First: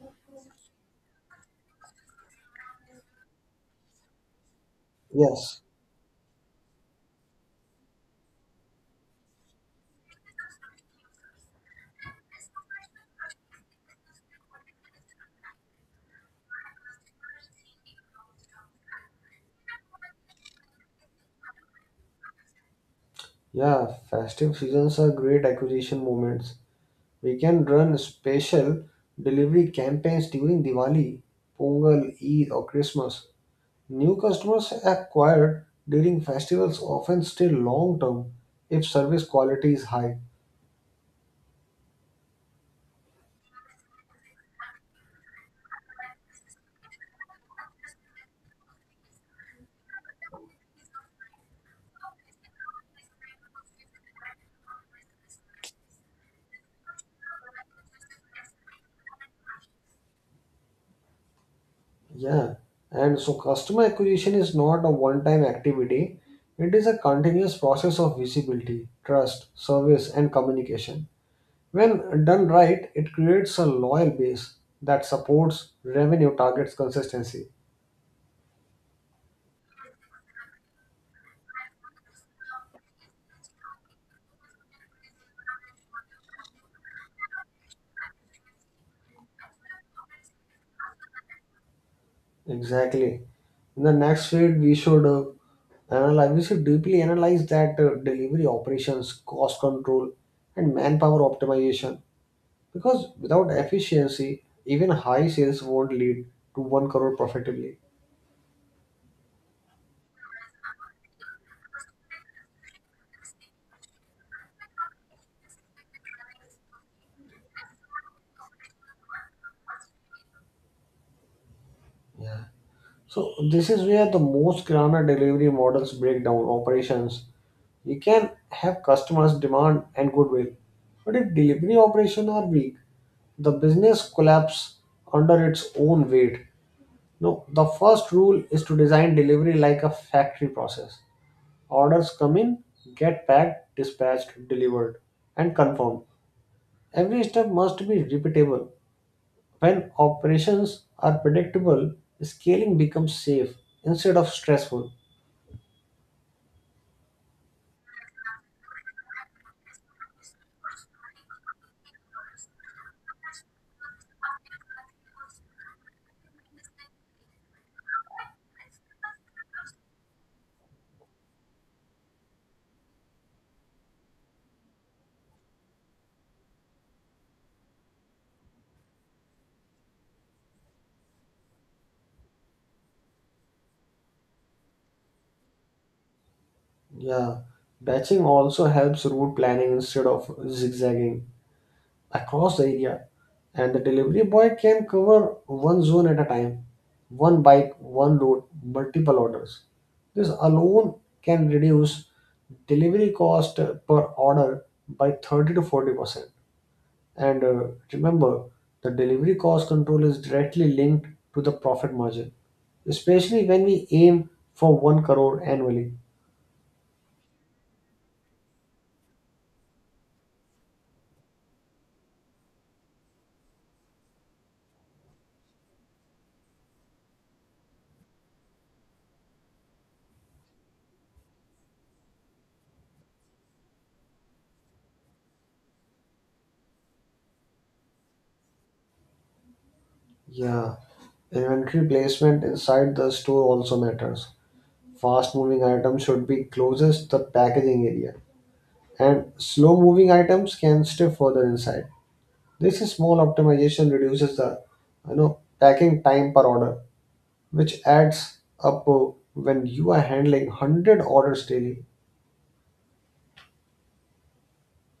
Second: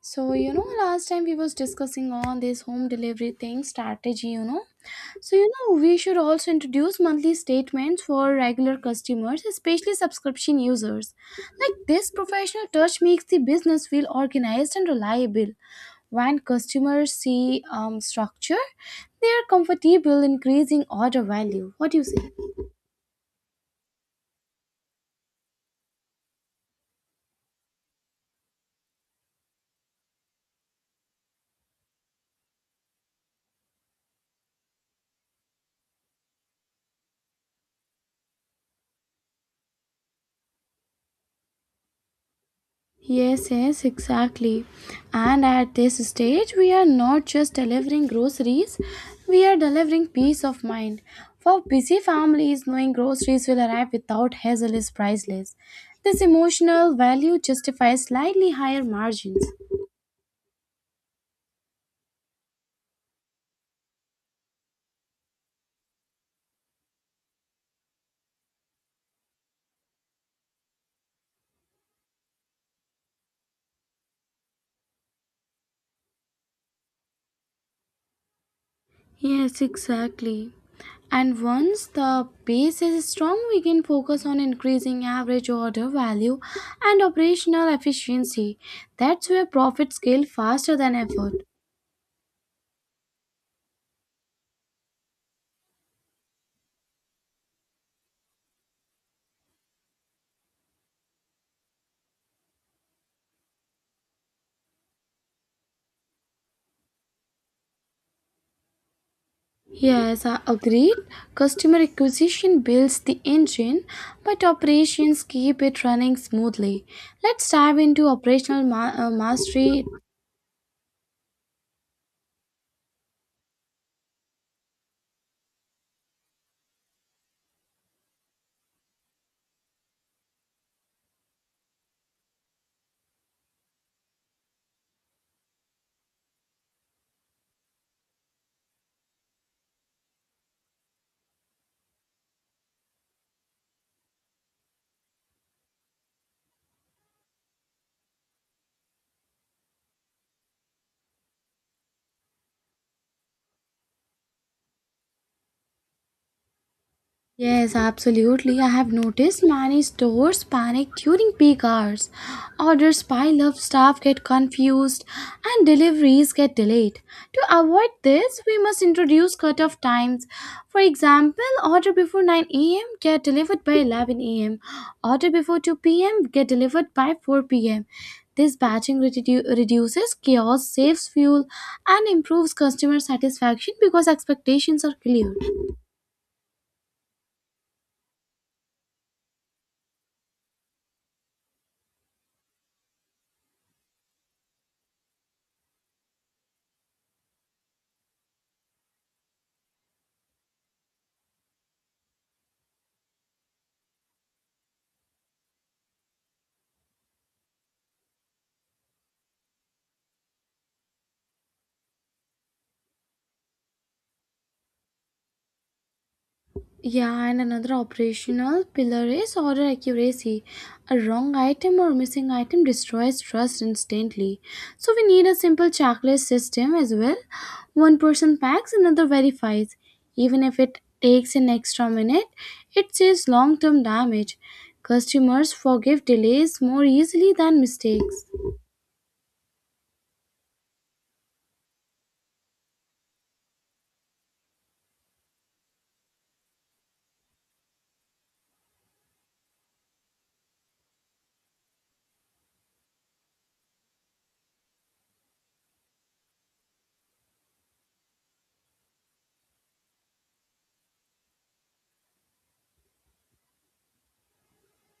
So, you know, last time we was discussing on this home delivery thing, strategy, you know. So, you Yes, know, we should also introduce monthly statements for regular customers, especially subscription users. Like this professional touch makes the business feel organized and reliable. When customers see structure, they are comfortable increasing order value. What do you say? yeah, festive seasons are great acquisition moments. We can run special delivery campaigns during Diwali, Pongal, Eid, or Christmas. New customers acquired during festivals often stay long term if service quality is high. Yes, yes, exactly. And at this stage, we are not just delivering groceries, we are delivering peace of mind. For busy families, knowing groceries will arrive without hassle is priceless. This emotional value justifies slightly higher margins. Yeah, and so customer acquisition is not a one time activity, it is a continuous process of visibility, trust, service, and communication. When done right, it creates a loyal base that supports revenue targets consistency. Yes, exactly. And once the base is strong, we can focus on increasing average order value and operational efficiency. That's where profits scale faster than effort. Exactly. In the next feed, we should deeply analyze that delivery operations, cost control, and manpower optimization. Because without efficiency, even high sales won't lead to one crore profitably. Yes, I agreed. Customer acquisition builds the engine, but operations keep it running smoothly. Let's dive into operational mastery. Yeah. So this is where the most Kirana delivery models break down operations. You can have customers' demand and goodwill, but if delivery operations are weak, the business collapses under its own weight. No, the first rule is to design delivery like a factory process. Orders come in, get packed, dispatched, delivered, and confirmed. Every step must be repeatable. When operations are predictable, scaling becomes safe instead of stressful. Yes, absolutely. I have noticed many stores panic during peak hours. Orders pile up, staff get confused, and deliveries get delayed. To avoid this, we must introduce cut-off times. For example, order before 9 a.m. get delivered by 11 a.m. Order before 2 p.m. get delivered by 4 p.m. This batching reduces chaos, saves fuel, and improves customer satisfaction because expectations are clear. Yeah, batching also helps route planning instead of zigzagging across the area, and the delivery boy can cover one zone at a time, one bike, one load, multiple orders. This alone can reduce delivery cost per order by 30 to 40 percent. And Remember, the delivery cost control is directly linked to the profit margin, especially when we aim for 1 crore annually. Yeah, and another operational pillar is order accuracy. A wrong item or missing item destroys trust instantly. So we need a simple checklist system as well. One person packs, another verifies. Even if it takes an extra minute, it saves long-term damage. Customers forgive delays more easily than mistakes. Yeah, inventory placement inside the store also matters. Fast moving items should be closest to the packaging area, and slow moving items can stay further inside. This is small optimization reduces the packing time per order, which adds up when you are handling 100 orders daily.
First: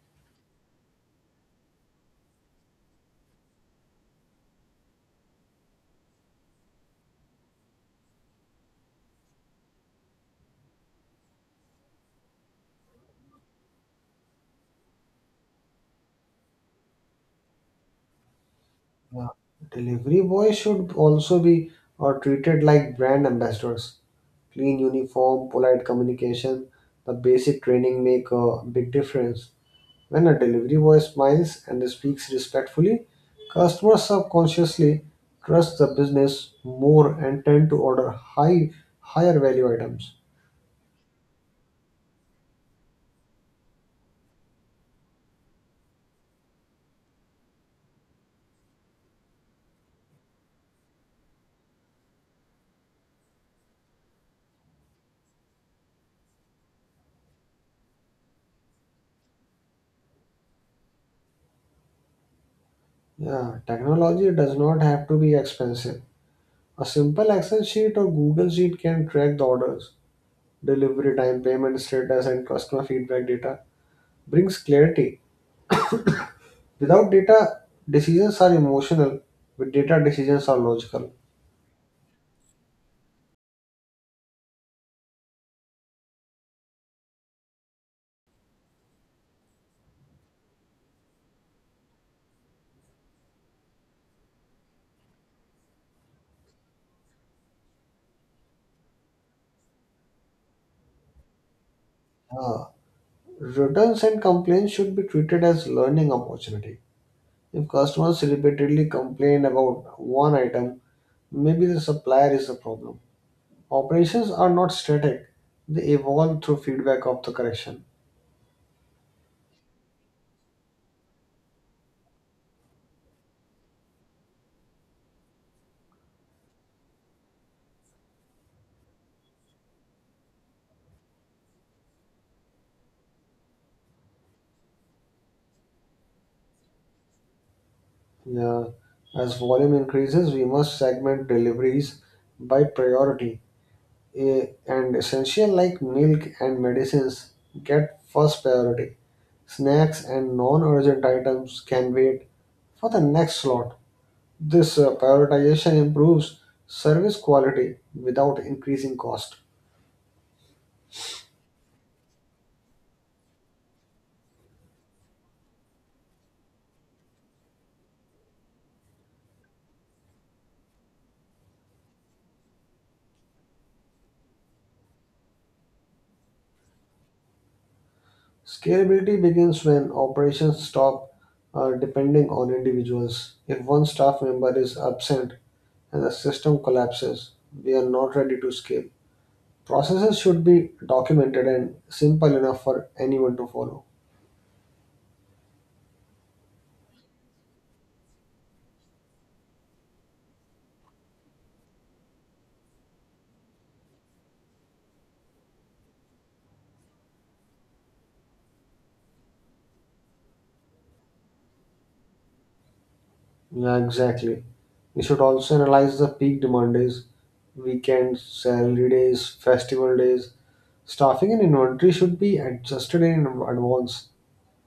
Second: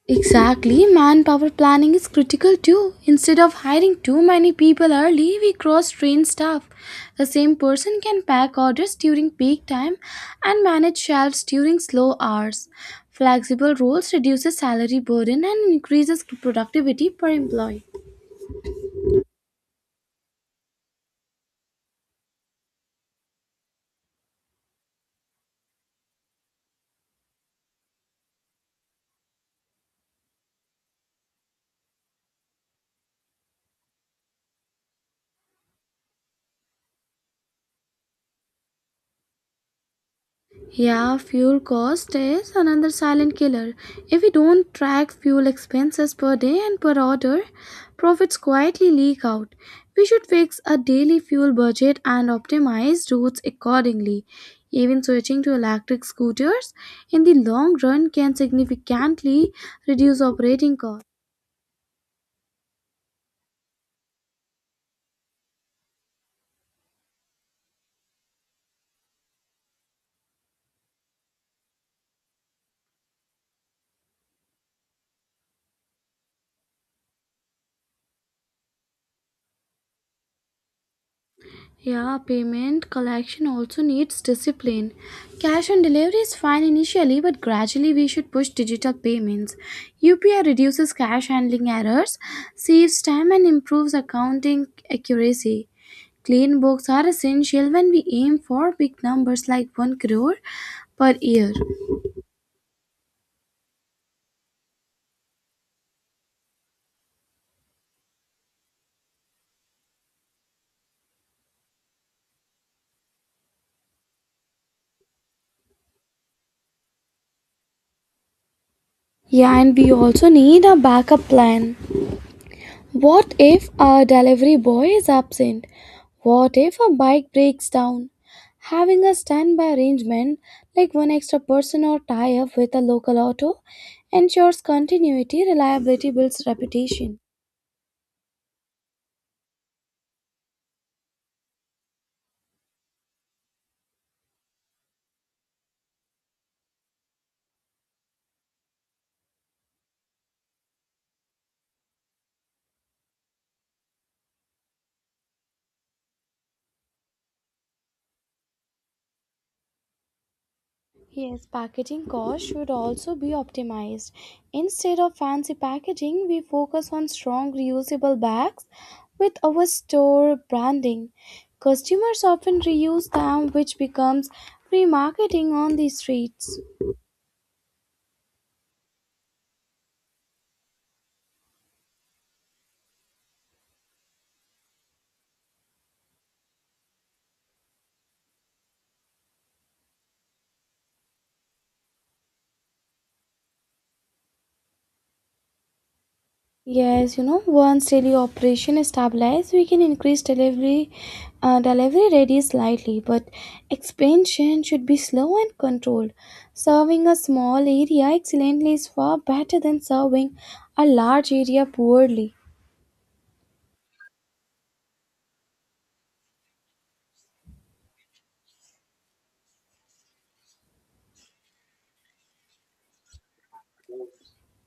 Exactly, manpower planning is critical too. Instead of hiring too many people early, we cross train staff. The same person can pack orders during peak time and manage shelves during slow hours. Flexible roles reduces salary burden and increases productivity per employee. Yeah. Delivery boys should also be treated like brand ambassadors. Clean uniform, polite communication, the basic training make a big difference. When a delivery boy smiles and speaks respectfully, customers subconsciously trust the business more and tend to order higher value items. Yeah, fuel cost is another silent killer. If we don't track fuel expenses per day and per order, profits quietly leak out. We should fix a daily fuel budget and optimize routes accordingly. Even switching to electric scooters in the long run can significantly reduce operating costs. Yeah, technology does not have to be expensive. A simple Excel sheet or Google Sheet can track the orders, delivery time, payment status, and customer feedback data. Brings clarity. Without data, decisions are emotional. With data, decisions are logical. Yeah, payment collection also needs discipline. Cash on delivery is fine initially, but gradually we should push digital payments. UPI reduces cash handling errors, saves time, and improves accounting accuracy. Clean books are essential when we aim for big numbers like 1 crore per year. Uh, Returns and complaints should be treated as learning opportunity. If customers repeatedly complain about one item, maybe the supplier is the problem. Operations are not static, they evolve through feedback of the correction. Yeah, and we also need a backup plan. What if our delivery boy is absent? What if a bike breaks down? Having a standby arrangement like one extra person or tie up with a local auto ensures continuity, reliability builds reputation. Yeah. As volume increases, we must segment deliveries by priority. Eh, and essential like milk and medicines get first priority. Snacks and non urgent items can wait for the next slot. This prioritization improves service quality without increasing cost. Yes, packaging costs should also be optimized. Instead of fancy packaging, we focus on strong reusable bags with our store branding. Customers often reuse them, which becomes remarketing on the streets. Scalability begins when operations stop depending on individuals. If one staff member is absent and the system collapses, we are not ready to scale. Processes should be documented and simple enough for anyone to follow. Yes, you know, once daily operation is stabilized, we can increase delivery rate slightly, but expansion should be slow and controlled. Serving a small area excellently is far better than serving a large area poorly. Yeah, exactly. We should also analyze the peak demand days, weekends, salary days, festival days. Staffing and inventory should be adjusted in advance.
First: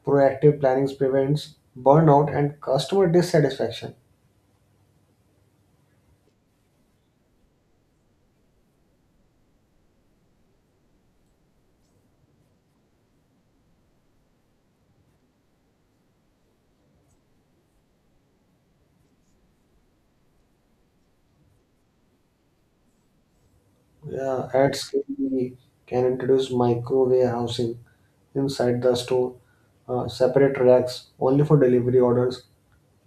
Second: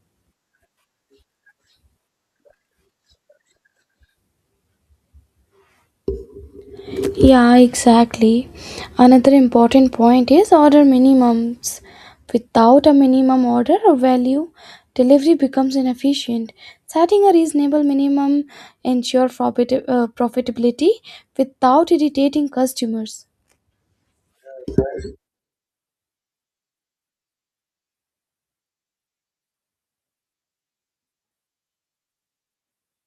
Proactive planning prevents burnout and customer dissatisfaction. Yeah, exactly. Another important point is order minimums. Without a minimum order or value, delivery becomes inefficient. Setting a reasonable minimum ensures profitability without irritating customers. Yeah, ads can be can introduce micro warehousing inside the store, separate racks only for delivery orders.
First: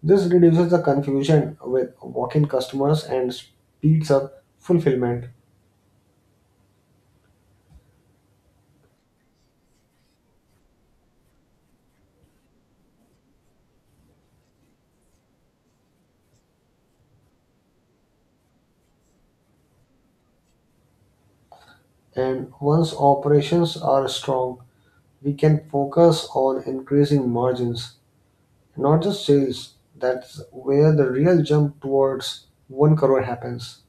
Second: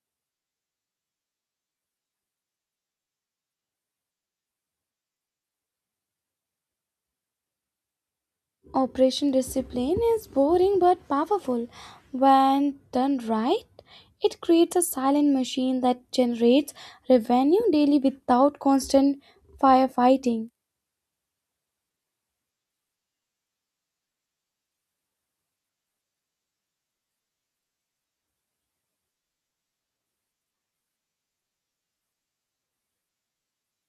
This reduces the confusion with walk-in customers and speeds up fulfillment. Operation discipline is boring but powerful. When done right, it creates a silent machine that generates revenue daily without constant firefighting. And once operations are strong, we can focus on increasing margins, not just sales. That's where the real jump towards one crore happens.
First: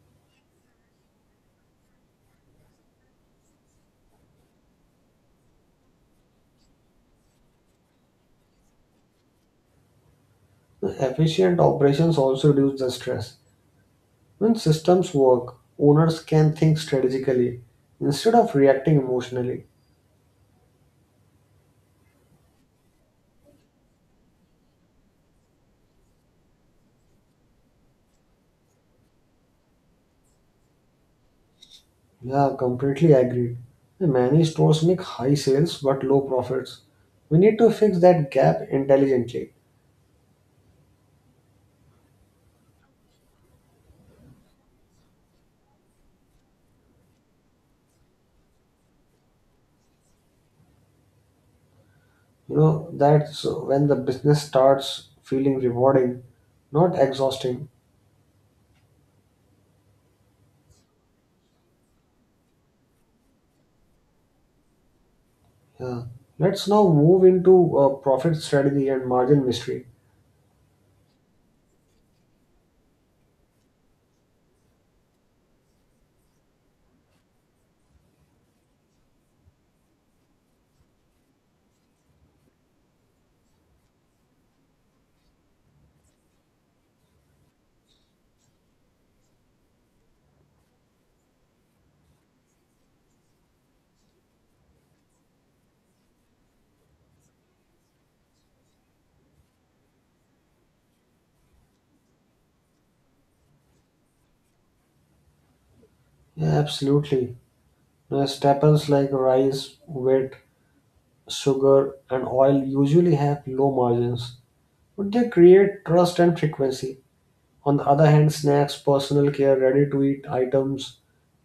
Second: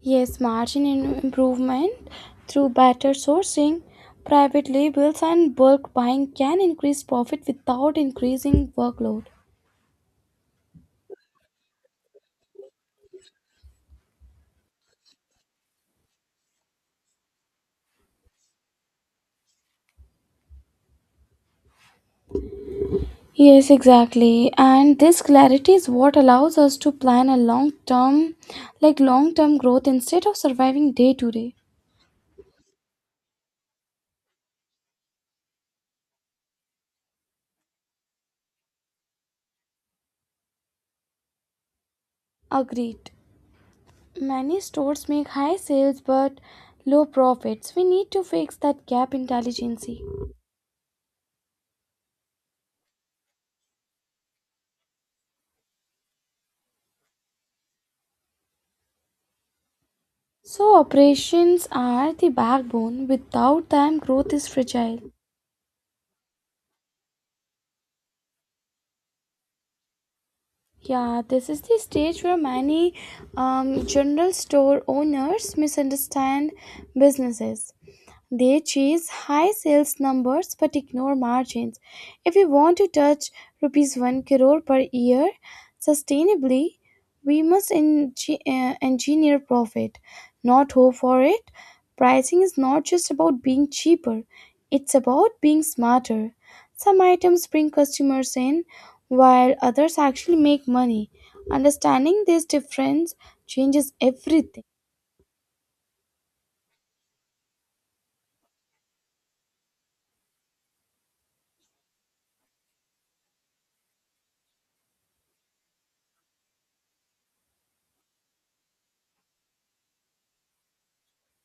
Yes, margin improvement through better sourcing, private labels, and bulk buying can increase profit without increasing workload. Efficient operations also reduce the stress. When systems work, owners can think strategically instead of reacting emotionally. Yes, exactly. And this clarity is what allows us to plan a long term, like long term growth instead of surviving day to day. Yeah, completely agreed. Many stores make high sales but low profits. We need to fix that gap intelligently. Agreed. Many stores make high sales but low profits. We need to fix that gap intelligently. You know, that's when the business starts feeling rewarding, not exhausting. So, operations are the backbone. Without them, growth is fragile. Yeah. Let's now move into profit strategy and margin mystery. Yeah, this is the stage where many general store owners misunderstand businesses. They chase high sales numbers but ignore margins. If we want to touch rupees 1 crore per year sustainably, we must engineer profit, not hope for it. Pricing is not just about being cheaper, it's about being smarter. Some items bring customers in, while others actually make money. Understanding this difference changes everything. Yeah, absolutely. Staples like rice, wheat, sugar, and oil usually have low margins. Would they create trust and frequency. On the other hand, snacks, personal care, ready to eat items,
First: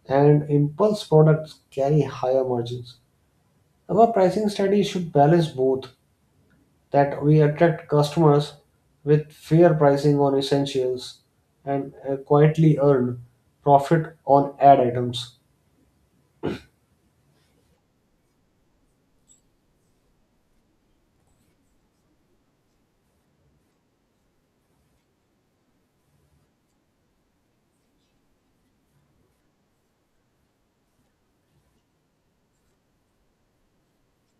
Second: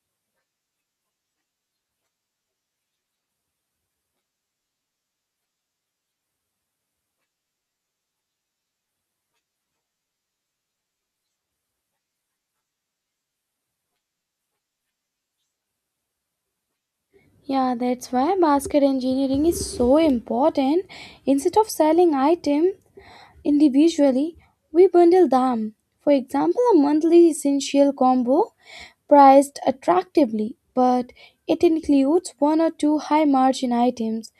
and impulse products carry higher margins. Our pricing strategy should balance both that we attract customers with fair pricing on essentials and quietly earn profit on ad items. Yeah, that's why basket engineering is so important. Instead of selling item individually, we bundle them. For example, a monthly essential combo priced attractively, but it includes one or two high margin items.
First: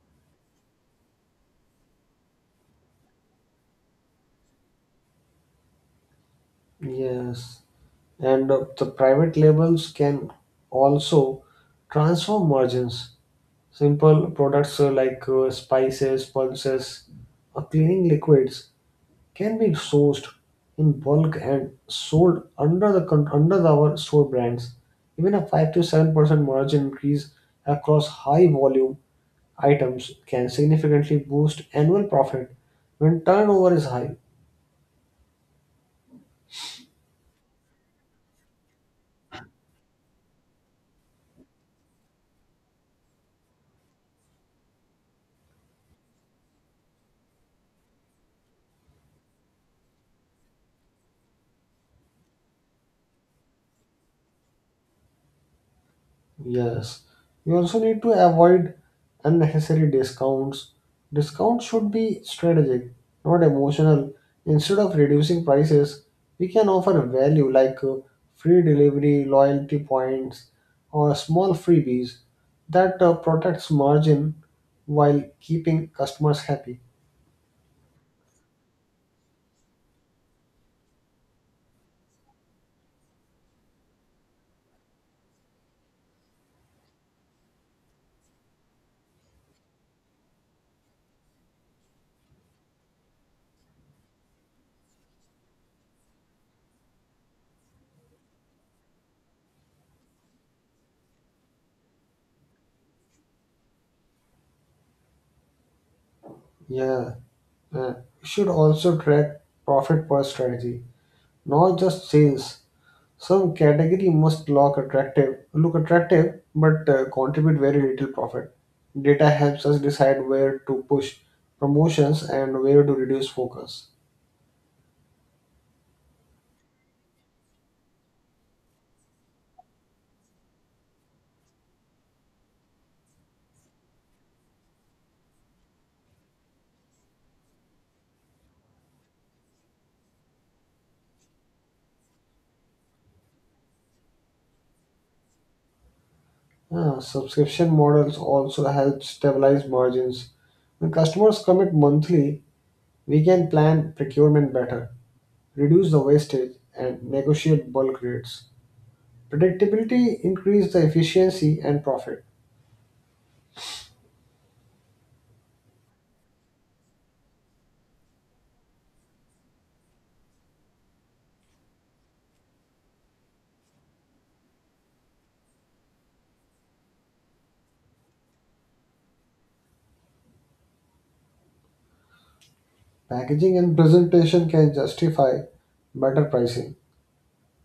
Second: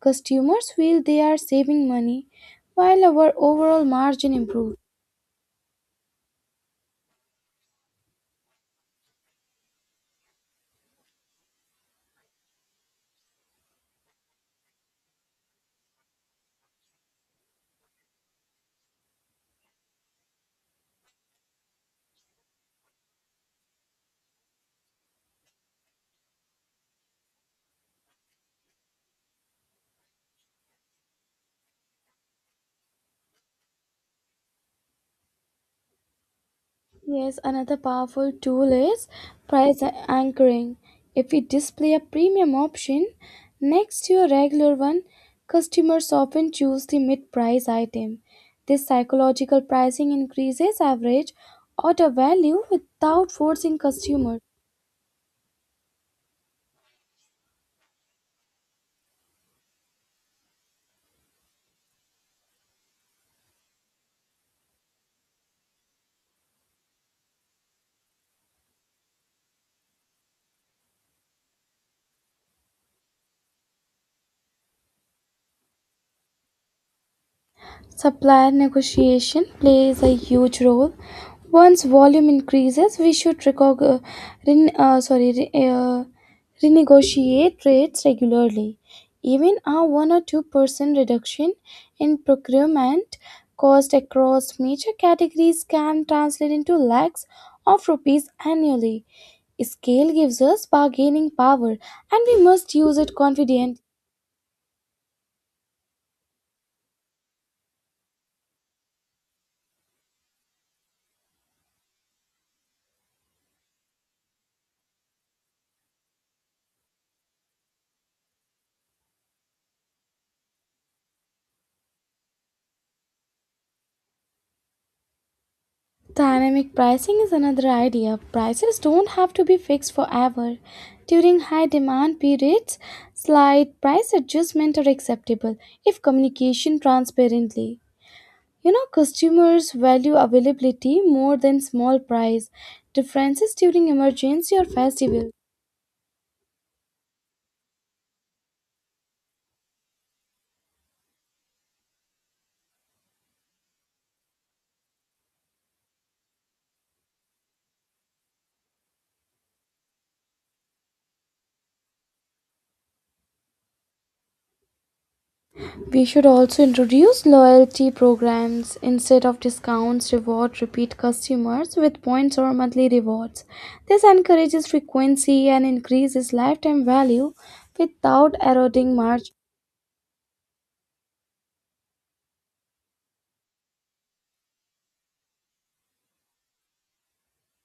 Customers feel they are saving money while our overall margin improves. Yes, and the private labels can also transform margins. Simple products like spices, pulses, or cleaning liquids can be sourced in bulk and sold under under our store brands. Even a 5 to 7% margin increase across high volume items can significantly boost annual profit when turnover is high. Yes, another powerful tool is price anchoring. If we display a premium option next to a regular one, customers often choose the mid price item. This psychological pricing increases average order value without forcing customers. Yes, we also need to avoid unnecessary discounts. Discounts should be strategic, not emotional. Instead of reducing prices, we can offer value like free delivery, loyalty points, or small freebies that protects margin while keeping customers happy. Supplier negotiation plays a huge role. Once volume increases, we should ren- uh, sorry, re- uh, renegotiate rates regularly. Even a 1 or 2% reduction in procurement cost across major categories can translate into lakhs of rupees annually. Scale gives us bargaining power and we must use it confidently. Yeah, uh, we should also track profit per strategy, not just sales. Some category must look attractive, but contribute very little profit. Data helps us decide where to push promotions and where to reduce focus. Dynamic pricing is another idea. Prices don't have to be fixed forever. During high demand periods, slight price adjustments are acceptable if communication transparently. You know, customers value availability more than small price differences during emergency or festival. Subscription models also help stabilize margins. When customers commit monthly, we can plan procurement better, reduce the wastage, and negotiate bulk rates. Predictability increases the efficiency and profit. We should also introduce loyalty programs instead of discounts, reward repeat customers with points or monthly rewards. This encourages frequency and increases lifetime value without eroding margin. Packaging and presentation can justify better pricing.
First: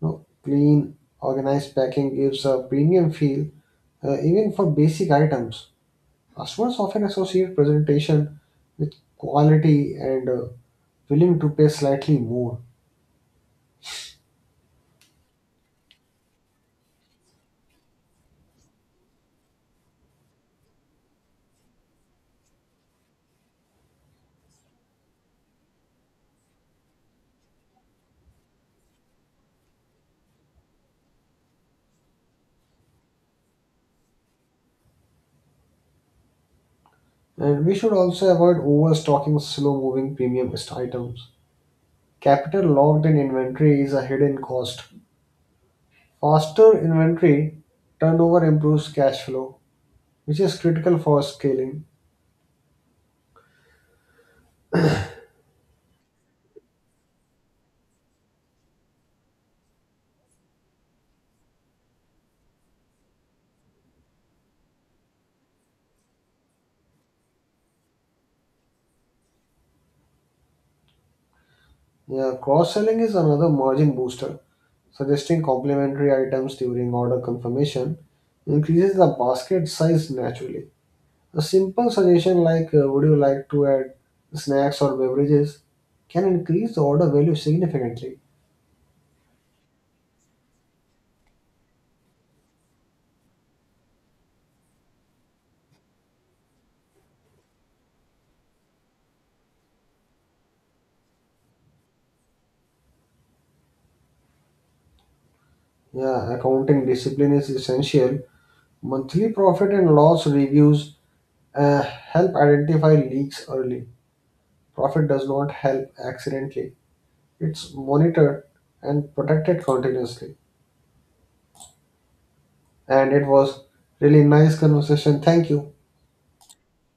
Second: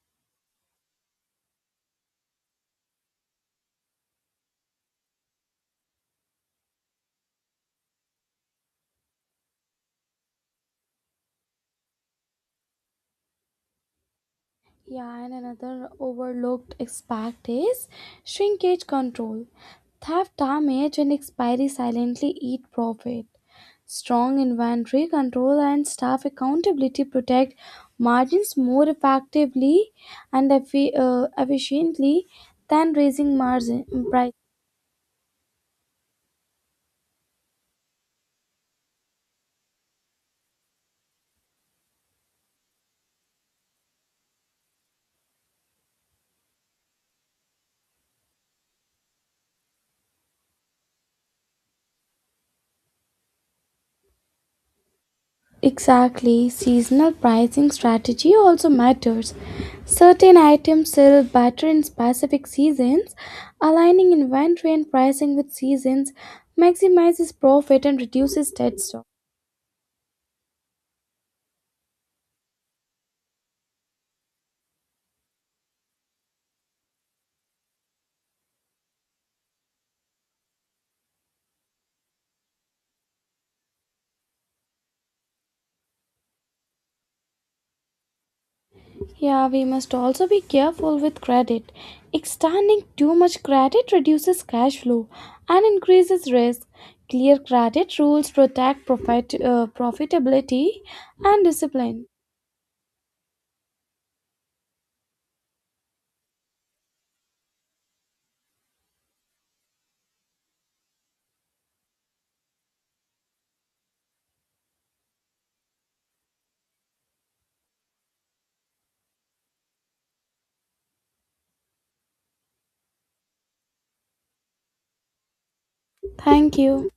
No, clean, organized packing gives a premium feel, even for basic items. Customers often associate presentation with quality and willing to pay slightly more. Yeah, and another overlooked aspect is shrinkage control. Theft, damage, and expiry silently eat profit. Strong inventory control and staff accountability protect margins more effectively and efficiently than raising margin prices. And we should also avoid overstocking slow-moving premium items. Capital locked in inventory is a hidden cost. Faster inventory turnover improves cash flow, which is critical for scaling. Exactly, seasonal pricing strategy also matters. Certain items sell better in specific seasons. Aligning inventory and pricing with seasons maximizes profit and reduces dead stock. Yeah, cross-selling is another margin booster. Suggesting complementary items during order confirmation increases the basket size naturally. A simple suggestion like would you like to add snacks or beverages can increase the order value significantly. Yeah, we must also be careful with credit. Extending too much credit reduces cash flow and increases risk. Clear credit rules protect profit, profitability and discipline. Yeah, accounting discipline is essential. Monthly profit and loss reviews help identify leaks early. Profit does not help accidentally. It's monitored and protected continuously. And it was really nice conversation. Thank you. Thank you.